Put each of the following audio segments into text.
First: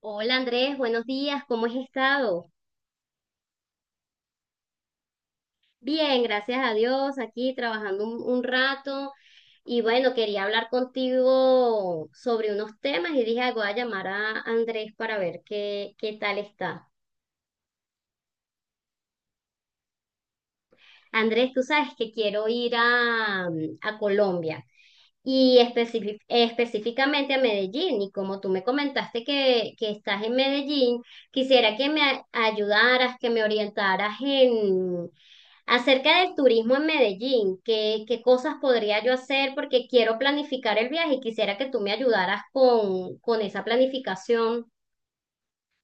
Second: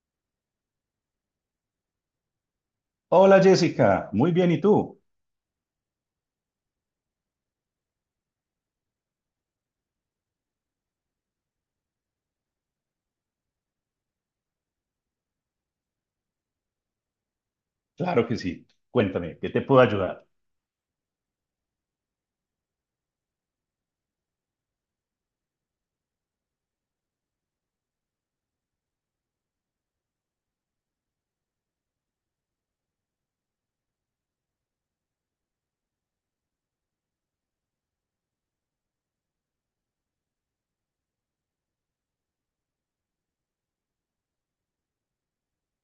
Hola Andrés, buenos días, ¿cómo has estado? Hola Jessica, muy bien, ¿y tú? Bien, gracias a Dios, aquí trabajando un rato y bueno, quería hablar contigo sobre unos temas y dije, "Ay, voy a llamar a Andrés para ver qué tal está." Claro que sí. Cuéntame, ¿qué te puedo ayudar? Andrés, tú sabes que quiero ir a Colombia. Y específicamente a Medellín, y como tú me comentaste que estás en Medellín, quisiera que me ayudaras, que me orientaras en acerca del turismo en Medellín, qué cosas podría yo hacer porque quiero planificar el viaje y quisiera que tú me ayudaras con esa planificación.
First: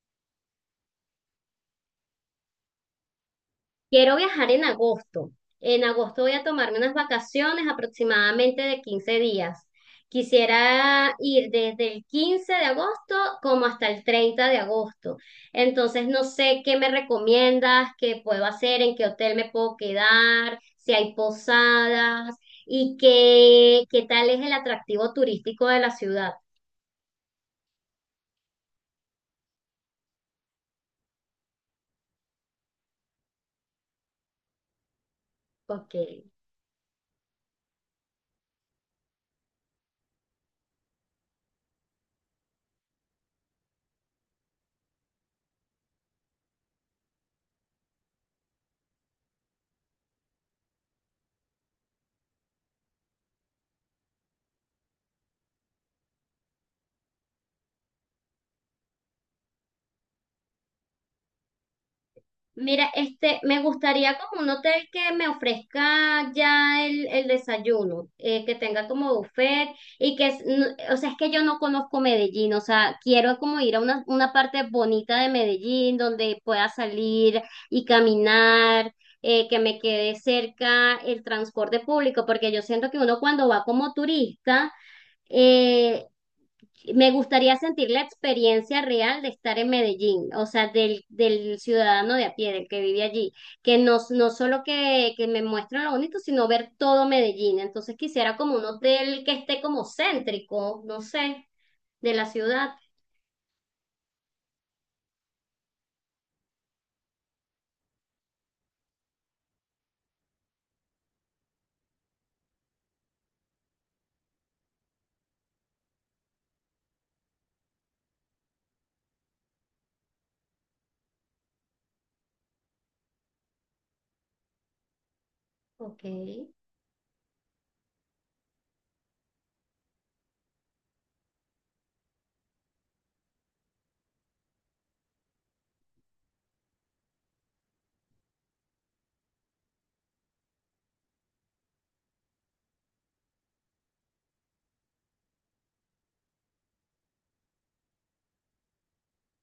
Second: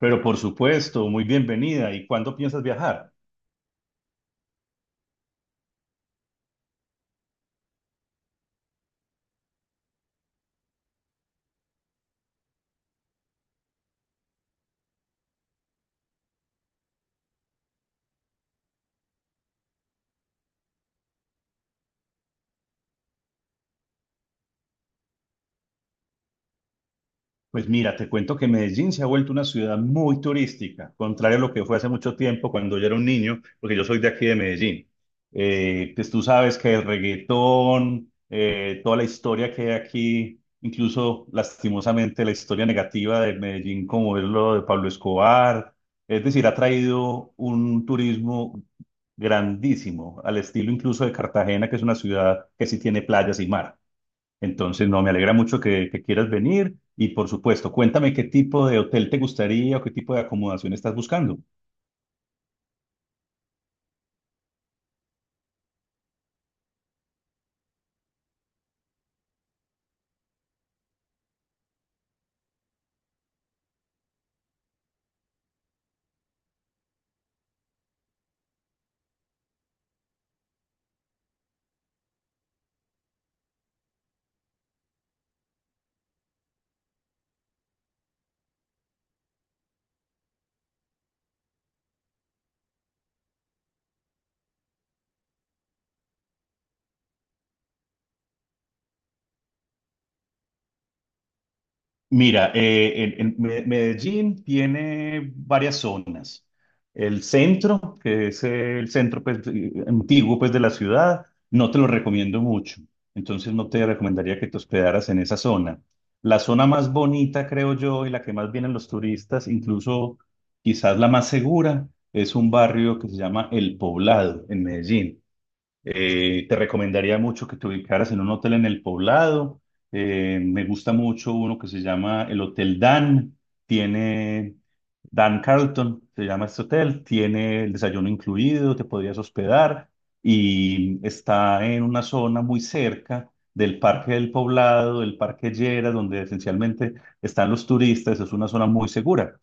Pero por supuesto, muy bienvenida. ¿Y cuándo piensas viajar? Quiero viajar en agosto. En agosto voy a tomarme unas vacaciones aproximadamente de 15 días. Quisiera ir desde el 15 de agosto como hasta el 30 de agosto. Entonces no sé qué me recomiendas, qué puedo hacer, en qué hotel me puedo quedar, si hay posadas y qué tal es el atractivo turístico de la ciudad. Pues mira, te cuento que Medellín se ha vuelto una ciudad muy turística, contrario a lo que fue hace mucho tiempo cuando yo era un niño, porque yo soy de aquí de Medellín. Ok. Pues tú sabes que el reggaetón, toda la historia que hay aquí, incluso lastimosamente la historia negativa de Medellín, como es lo de Pablo Escobar, es decir, ha traído un turismo grandísimo, al estilo incluso de Cartagena, que es una ciudad que sí tiene playas y mar. Entonces, no, me alegra mucho que quieras venir y por supuesto, cuéntame qué tipo de hotel te gustaría o qué tipo de acomodación estás buscando. Mira, este, me gustaría como un hotel que me ofrezca ya el desayuno, que tenga como buffet y o sea, es que yo no conozco Medellín, o sea, quiero como ir a una parte bonita de Medellín donde pueda salir y caminar, que me quede cerca el transporte público, porque yo siento que uno cuando va como turista, eh, me gustaría sentir la experiencia real de estar en Medellín, o sea, del ciudadano de a pie, del que vive allí, que no solo que me muestren lo bonito, sino ver todo Medellín. Entonces quisiera como un hotel que esté como céntrico, no sé, de la Mira, ciudad. Medellín tiene varias zonas. El centro, que es el centro pues, antiguo pues, de la ciudad, no te lo recomiendo mucho. Entonces no te recomendaría que te hospedaras en esa zona. La zona más bonita, creo yo, y la que más vienen los turistas, incluso quizás la más segura, es un barrio que se llama El Poblado en Medellín. Ok. Te recomendaría mucho que te ubicaras en un hotel en el Poblado. Me gusta mucho uno que se llama el Hotel Dan. Tiene Dan Carlton, se llama este hotel. Tiene el desayuno incluido, te podrías hospedar y está en una zona muy cerca del Parque del Poblado, del Parque Llera, donde esencialmente están los turistas. Es una zona muy segura.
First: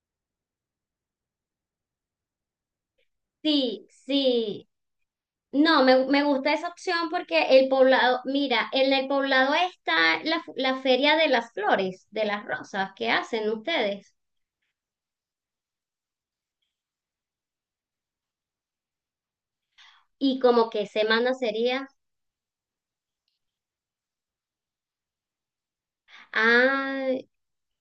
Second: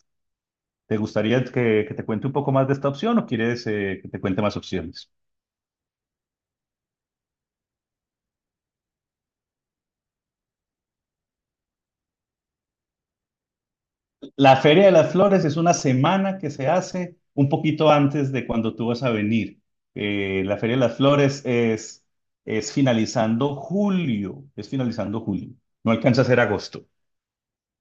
¿Te gustaría que te cuente un poco más de esta opción o quieres Sí, que te cuente más sí. opciones? No, me gusta esa opción porque el Poblado, mira, en el Poblado está la Feria de las Flores, de las rosas que hacen ustedes. La Feria de las Flores es una semana que se hace un poquito antes de cuando tú vas a venir. ¿Y La como Feria de qué las semana Flores sería? Es finalizando julio, es finalizando julio, no alcanza a ser agosto. Ay,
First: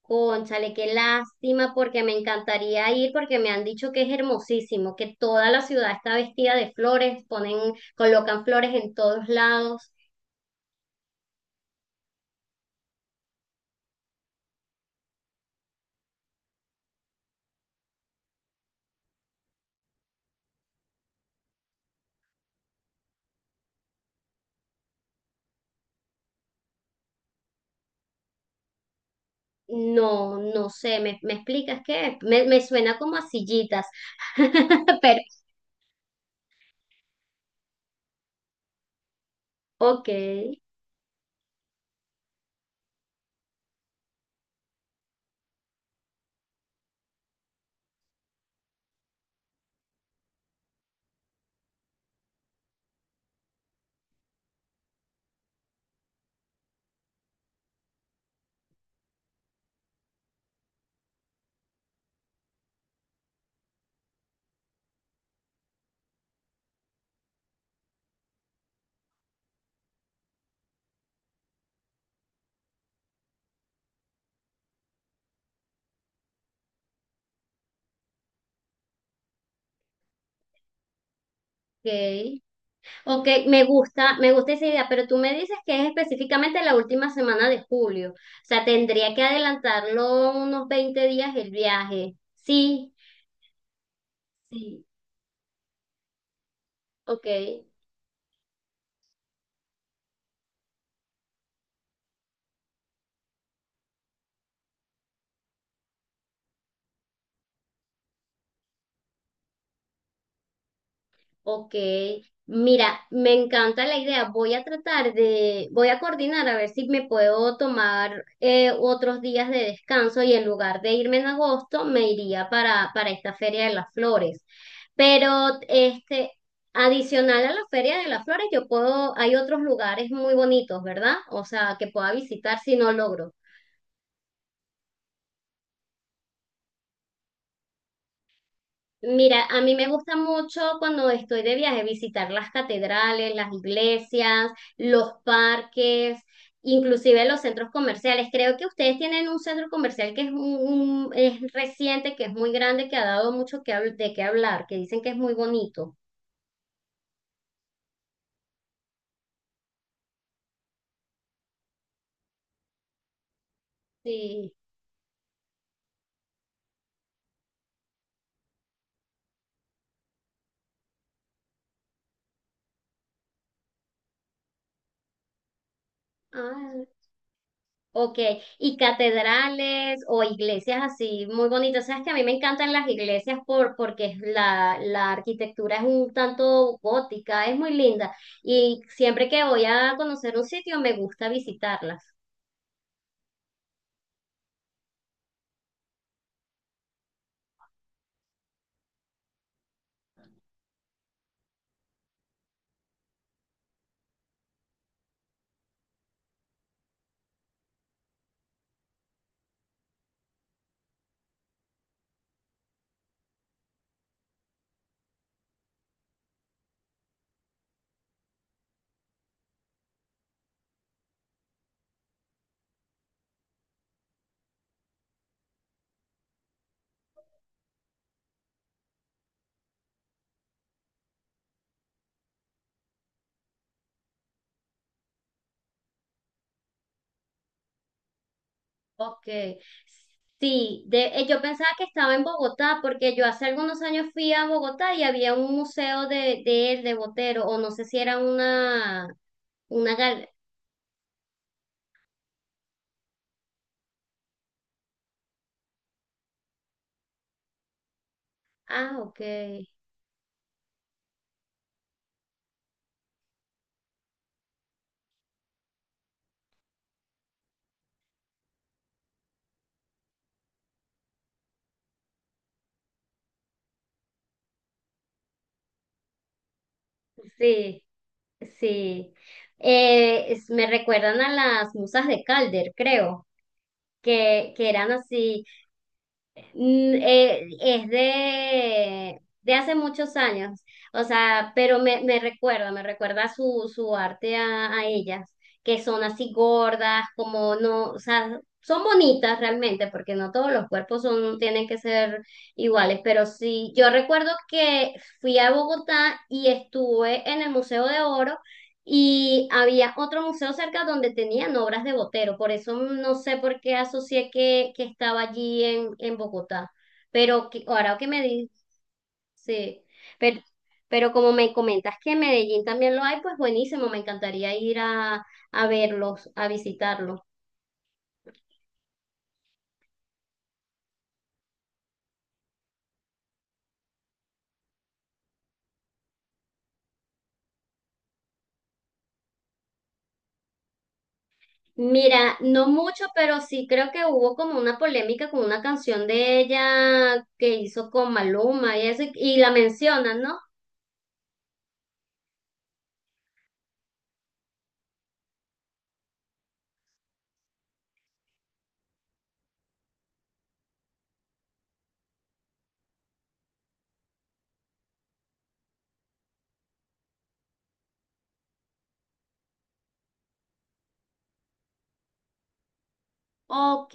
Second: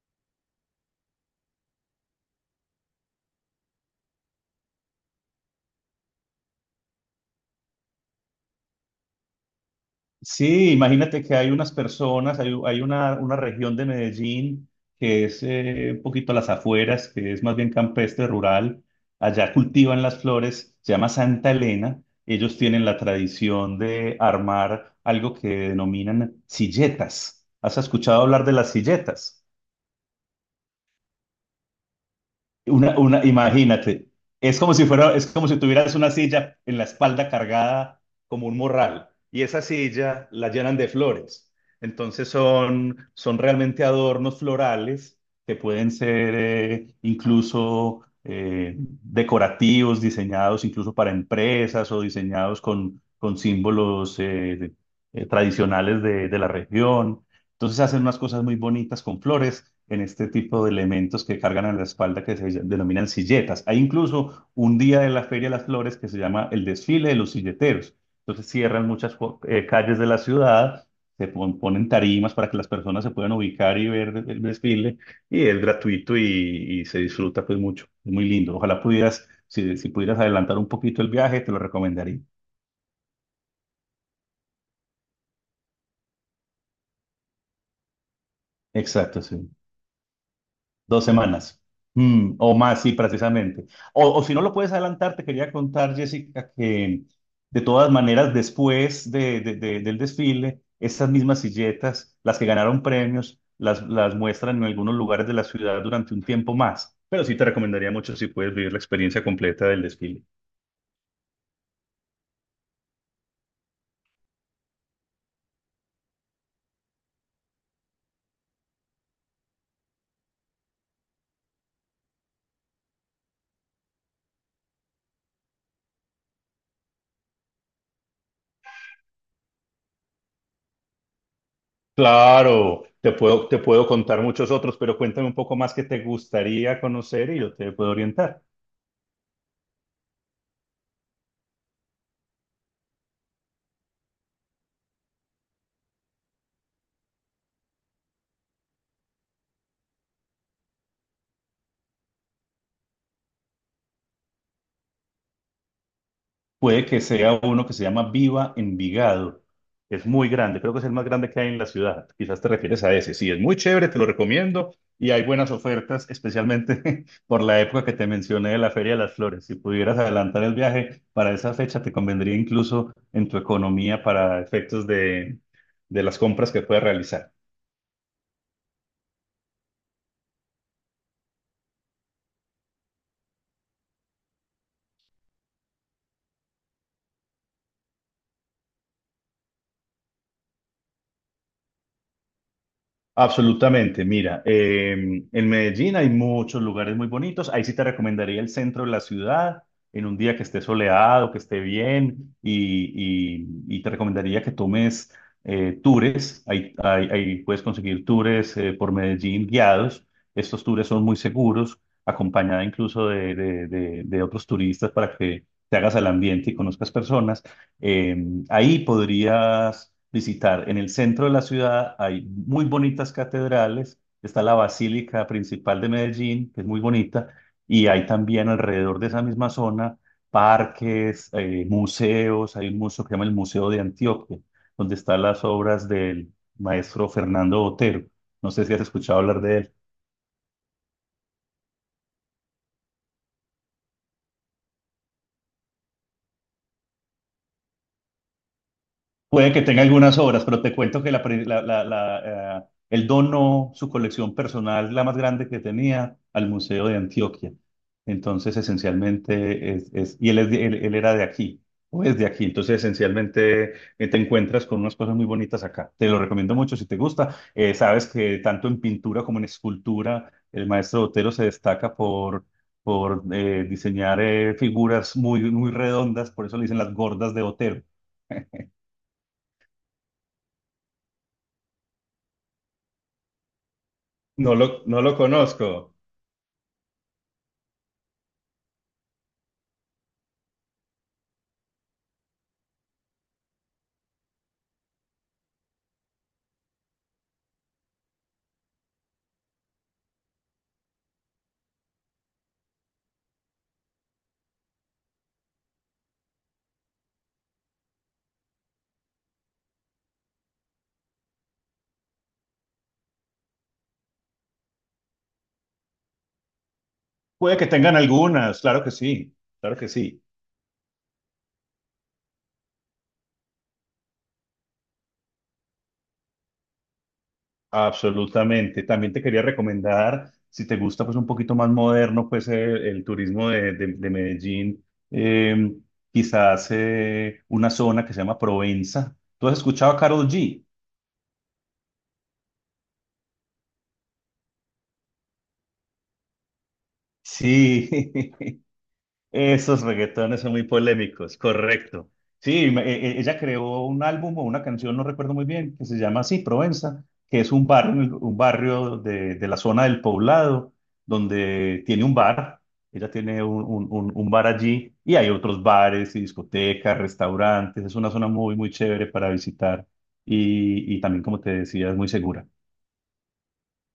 cónchale, qué lástima, porque me encantaría ir, porque me han dicho que es hermosísimo, que toda la ciudad está vestida de flores, ponen, colocan flores en todos lados. Sí, imagínate que hay unas personas, hay una región de Medellín que es un poquito a las afueras, que es más bien campestre, rural. Allá cultivan las flores, se llama Santa Elena. Ellos tienen la tradición de armar algo que denominan silletas. ¿Has escuchado hablar de las silletas? No, no sé, ¿me explicas qué? Me suena como a sillitas, Imagínate, pero es como si tuvieras una silla en la espalda cargada como un morral y esa ok, silla la llenan de flores. Entonces son realmente adornos florales que pueden ser incluso decorativos, diseñados incluso para empresas o diseñados con símbolos tradicionales de la región. Entonces hacen unas cosas muy bonitas con flores en este tipo de elementos que cargan en la espalda que se denominan silletas. Hay incluso un día de la Feria de las Flores que se llama el desfile de los silleteros. Entonces cierran muchas calles de la ciudad, ponen tarimas para que las personas se puedan ubicar y ver el desfile y es gratuito y se disfruta pues mucho. Es muy lindo. Ojalá pudieras, si, si pudieras adelantar un poquito el viaje, te lo recomendaría. ok, ok, me gusta esa idea, pero tú me dices que es específicamente la última semana de julio, o sea, tendría Exacto, que sí. adelantarlo unos Dos 20 días el semanas. viaje. Mm, o más, sí, Sí. precisamente. O si no lo puedes Sí. adelantar, te quería contar, Jessica, que Ok, de todas maneras, después del desfile, estas mismas silletas, las que ganaron premios, las muestran en algunos lugares de la ciudad durante un tiempo más. Pero sí te recomendaría mucho si puedes vivir la experiencia completa del desfile. ok. Mira, me encanta la idea. Voy a coordinar a ver si me puedo tomar otros días de descanso y en lugar de irme en agosto, me iría para esta Feria de las Flores. Pero este, adicional a la Feria de las Flores, hay otros lugares muy bonitos, ¿verdad? O sea, que pueda visitar si Claro, no logro. Te puedo contar muchos otros, pero cuéntame un poco más que te gustaría conocer y yo te puedo orientar. Mira, a mí me gusta mucho cuando estoy de viaje visitar las catedrales, las iglesias, los parques, inclusive los centros comerciales. Creo que ustedes tienen un centro comercial que es reciente, que es muy grande, que ha dado mucho de qué hablar, que dicen que es muy bonito. Puede que sea uno que se llama Viva Envigado. Es muy grande, creo que es el más grande que hay en la ciudad. Quizás te refieres a ese. Sí, es muy chévere, te lo Sí. recomiendo. Y hay buenas ofertas, especialmente por la época que te mencioné de la Feria de las Flores. Si pudieras adelantar el viaje para esa fecha, te convendría incluso en tu economía para efectos de las compras que puedas Ah. realizar. Ok, y catedrales o iglesias así muy bonitas. Sabes que a mí me encantan las iglesias porque la arquitectura es un tanto gótica, es muy linda. Y siempre que voy a conocer un sitio me gusta visitarlas. Absolutamente, mira, en Medellín hay muchos lugares muy bonitos, ahí sí te recomendaría el centro de la ciudad, en un día que esté soleado, que esté bien, y te recomendaría que tomes tours, ahí puedes conseguir tours por Medellín guiados, estos tours son muy seguros, acompañada incluso de otros turistas para que te hagas al ambiente y conozcas personas. Eh, Ahí podrías visitar, en el centro de la ciudad hay muy bonitas catedrales, está la Basílica Principal de Medellín, que es muy bonita, y hay también alrededor de esa misma zona parques, museos, hay un museo que se llama el Museo de Antioquia, donde están las obras del maestro Fernando Botero. No sé si has escuchado Ok, hablar de él. sí, yo pensaba que estaba en Bogotá porque yo hace algunos años fui a Bogotá y había un museo de él, de Botero, o no sé si era Puede que tenga una algunas gal- obras, pero te cuento que la pri- la- la- la, él donó su colección personal, la más grande que tenía, al Museo de Antioquia. Entonces, Ah, ok, esencialmente, él era de aquí, o es de aquí. Entonces, esencialmente, te encuentras con unas cosas muy bonitas acá. Te lo recomiendo mucho si te gusta. Sabes que tanto en pintura como en escultura, el maestro Botero se destaca por diseñar figuras muy, muy redondas, por eso le dicen las gordas de sí. Botero. Sí, me recuerdan a las musas de Calder, creo, que, que eran No lo así. conozco. Es de hace muchos años, o sea, pero me recuerda, me recuerda su arte a ellas, que son así gordas, como no, o sea, son bonitas realmente, porque no todos los cuerpos tienen que ser iguales, pero sí, yo recuerdo que fui a Bogotá y estuve en el Museo de Oro y había otro museo cerca donde tenían obras de Botero, por eso no sé por qué asocié que estaba allí en Bogotá. Pero Puede que- que tengan ahora que me di- algunas, claro sí, que sí, pero, pero como me comentas que en Medellín también lo hay, pues buenísimo, me encantaría ir a verlos, a visitarlos. absolutamente. También te quería recomendar, si te gusta pues un poquito más moderno, pues el turismo de Medellín, eh, quizás una zona que se llama Provenza. ¿Tú has escuchado a Karol G? Mira, no mucho, pero sí creo que hubo como una polémica con una canción de ella que hizo Sí, con Maluma y eso, y la esos mencionan, ¿no? reggaetones son muy polémicos, correcto. Sí, ella creó un álbum o una canción, no recuerdo muy bien, que se llama así, Provenza, que es un barrio, un barrio de la zona del Poblado, donde tiene un bar, ella tiene un bar allí, y hay otros bares y discotecas, restaurantes, es una zona muy, muy chévere para visitar y también, como te decía, es muy segura. Ok,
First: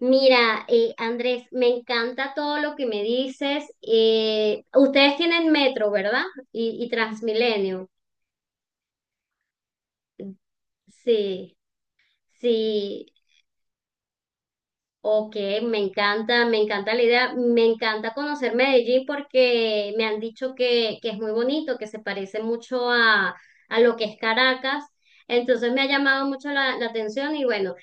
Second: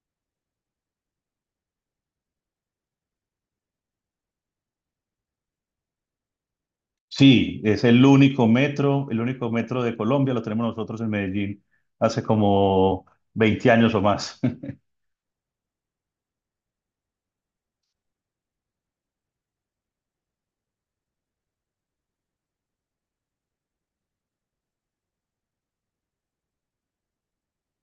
mira, Andrés, me encanta todo lo que me dices. Ustedes tienen metro, ¿verdad? Y Sí, es Transmilenio. El único metro de Colombia, lo tenemos nosotros en Sí, Medellín hace como sí, 20 años o más. ok, me encanta la idea, me encanta conocer Medellín porque me han dicho que es muy bonito, que se parece mucho a lo que es Caracas, entonces me ha llamado mucho la atención y bueno,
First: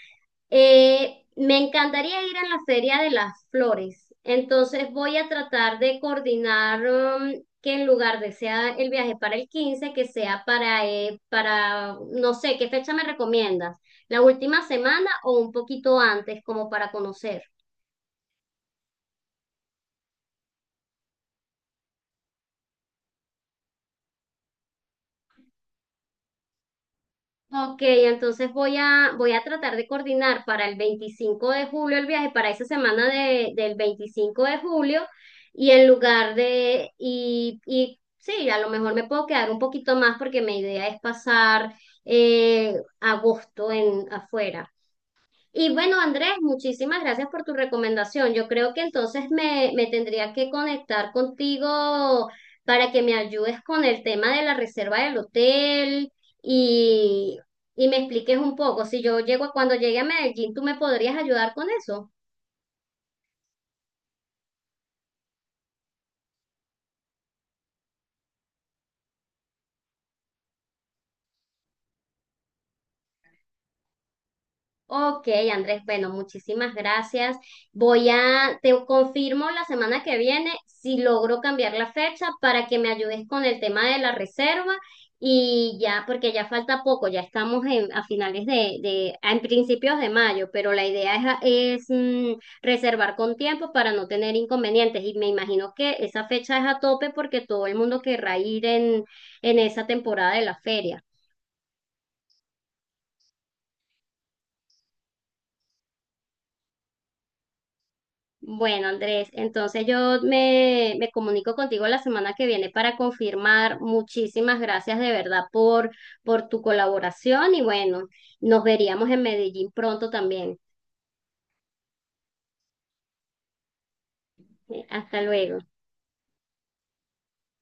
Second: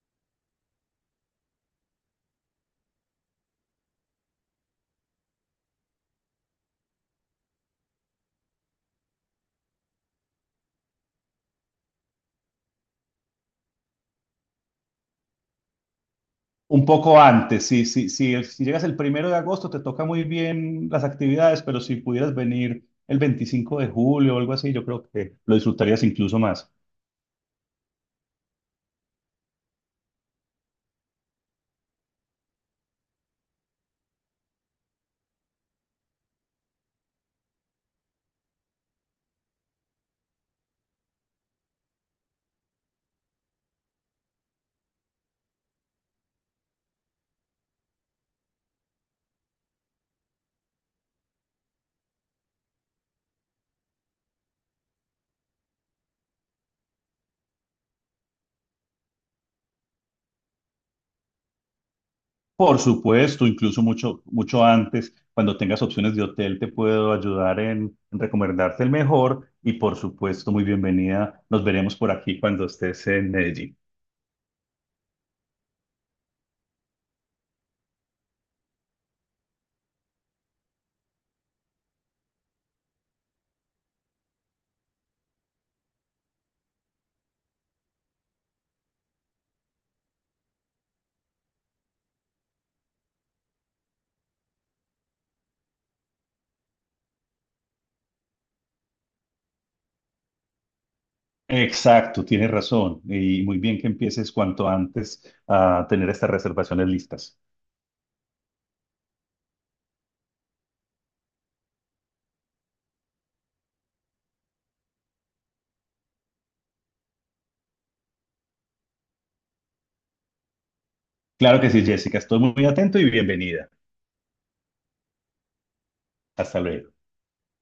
Me encantaría ir a la Feria de las Flores, entonces voy a tratar de coordinar que en lugar de sea el viaje para el 15 que sea para, no sé, ¿qué fecha me recomiendas? ¿La última semana o un poquito antes como Un para poco conocer? antes, sí, sí, sí, si llegas el 1 de agosto te toca muy bien las actividades, pero si pudieras venir el 25 de julio o algo así, yo creo que lo disfrutarías incluso más. Ok, entonces voy a tratar de coordinar para el 25 de julio el viaje, para esa semana del 25 de julio, y y sí, a lo mejor me puedo quedar un poquito más porque mi idea es pasar eh, agosto en afuera. Y bueno, Andrés, muchísimas gracias por tu recomendación. Yo creo que entonces me tendría que conectar contigo para que me ayudes con el tema de la reserva del hotel y, y me expliques un poco. Si yo llego, cuando llegue a Medellín, ¿tú me podrías ayudar con eso? Por supuesto, incluso mucho, mucho antes, cuando tengas opciones de hotel, te puedo ayudar en recomendarte el mejor y por supuesto, muy bienvenida. Nos veremos por aquí cuando estés en Medellín. Ok, Andrés, bueno, muchísimas gracias. Te confirmo la semana que viene si logro cambiar la fecha para que me ayudes con el tema de la reserva y ya, porque ya falta poco, ya estamos a finales en principios de mayo, pero la idea es, es, mm, reservar con tiempo para no tener inconvenientes y me imagino que esa fecha es a tope porque todo el mundo querrá ir en esa temporada de la feria. Exacto, tienes razón. Y muy bien que empieces cuanto antes a tener estas reservaciones listas. Bueno, Andrés, entonces yo me comunico contigo la semana que viene para confirmar. Muchísimas gracias de verdad por tu colaboración y bueno, nos veríamos en Medellín pronto también. Claro que sí, Jessica. Estoy muy atento y bienvenida. Hasta luego. Hasta luego.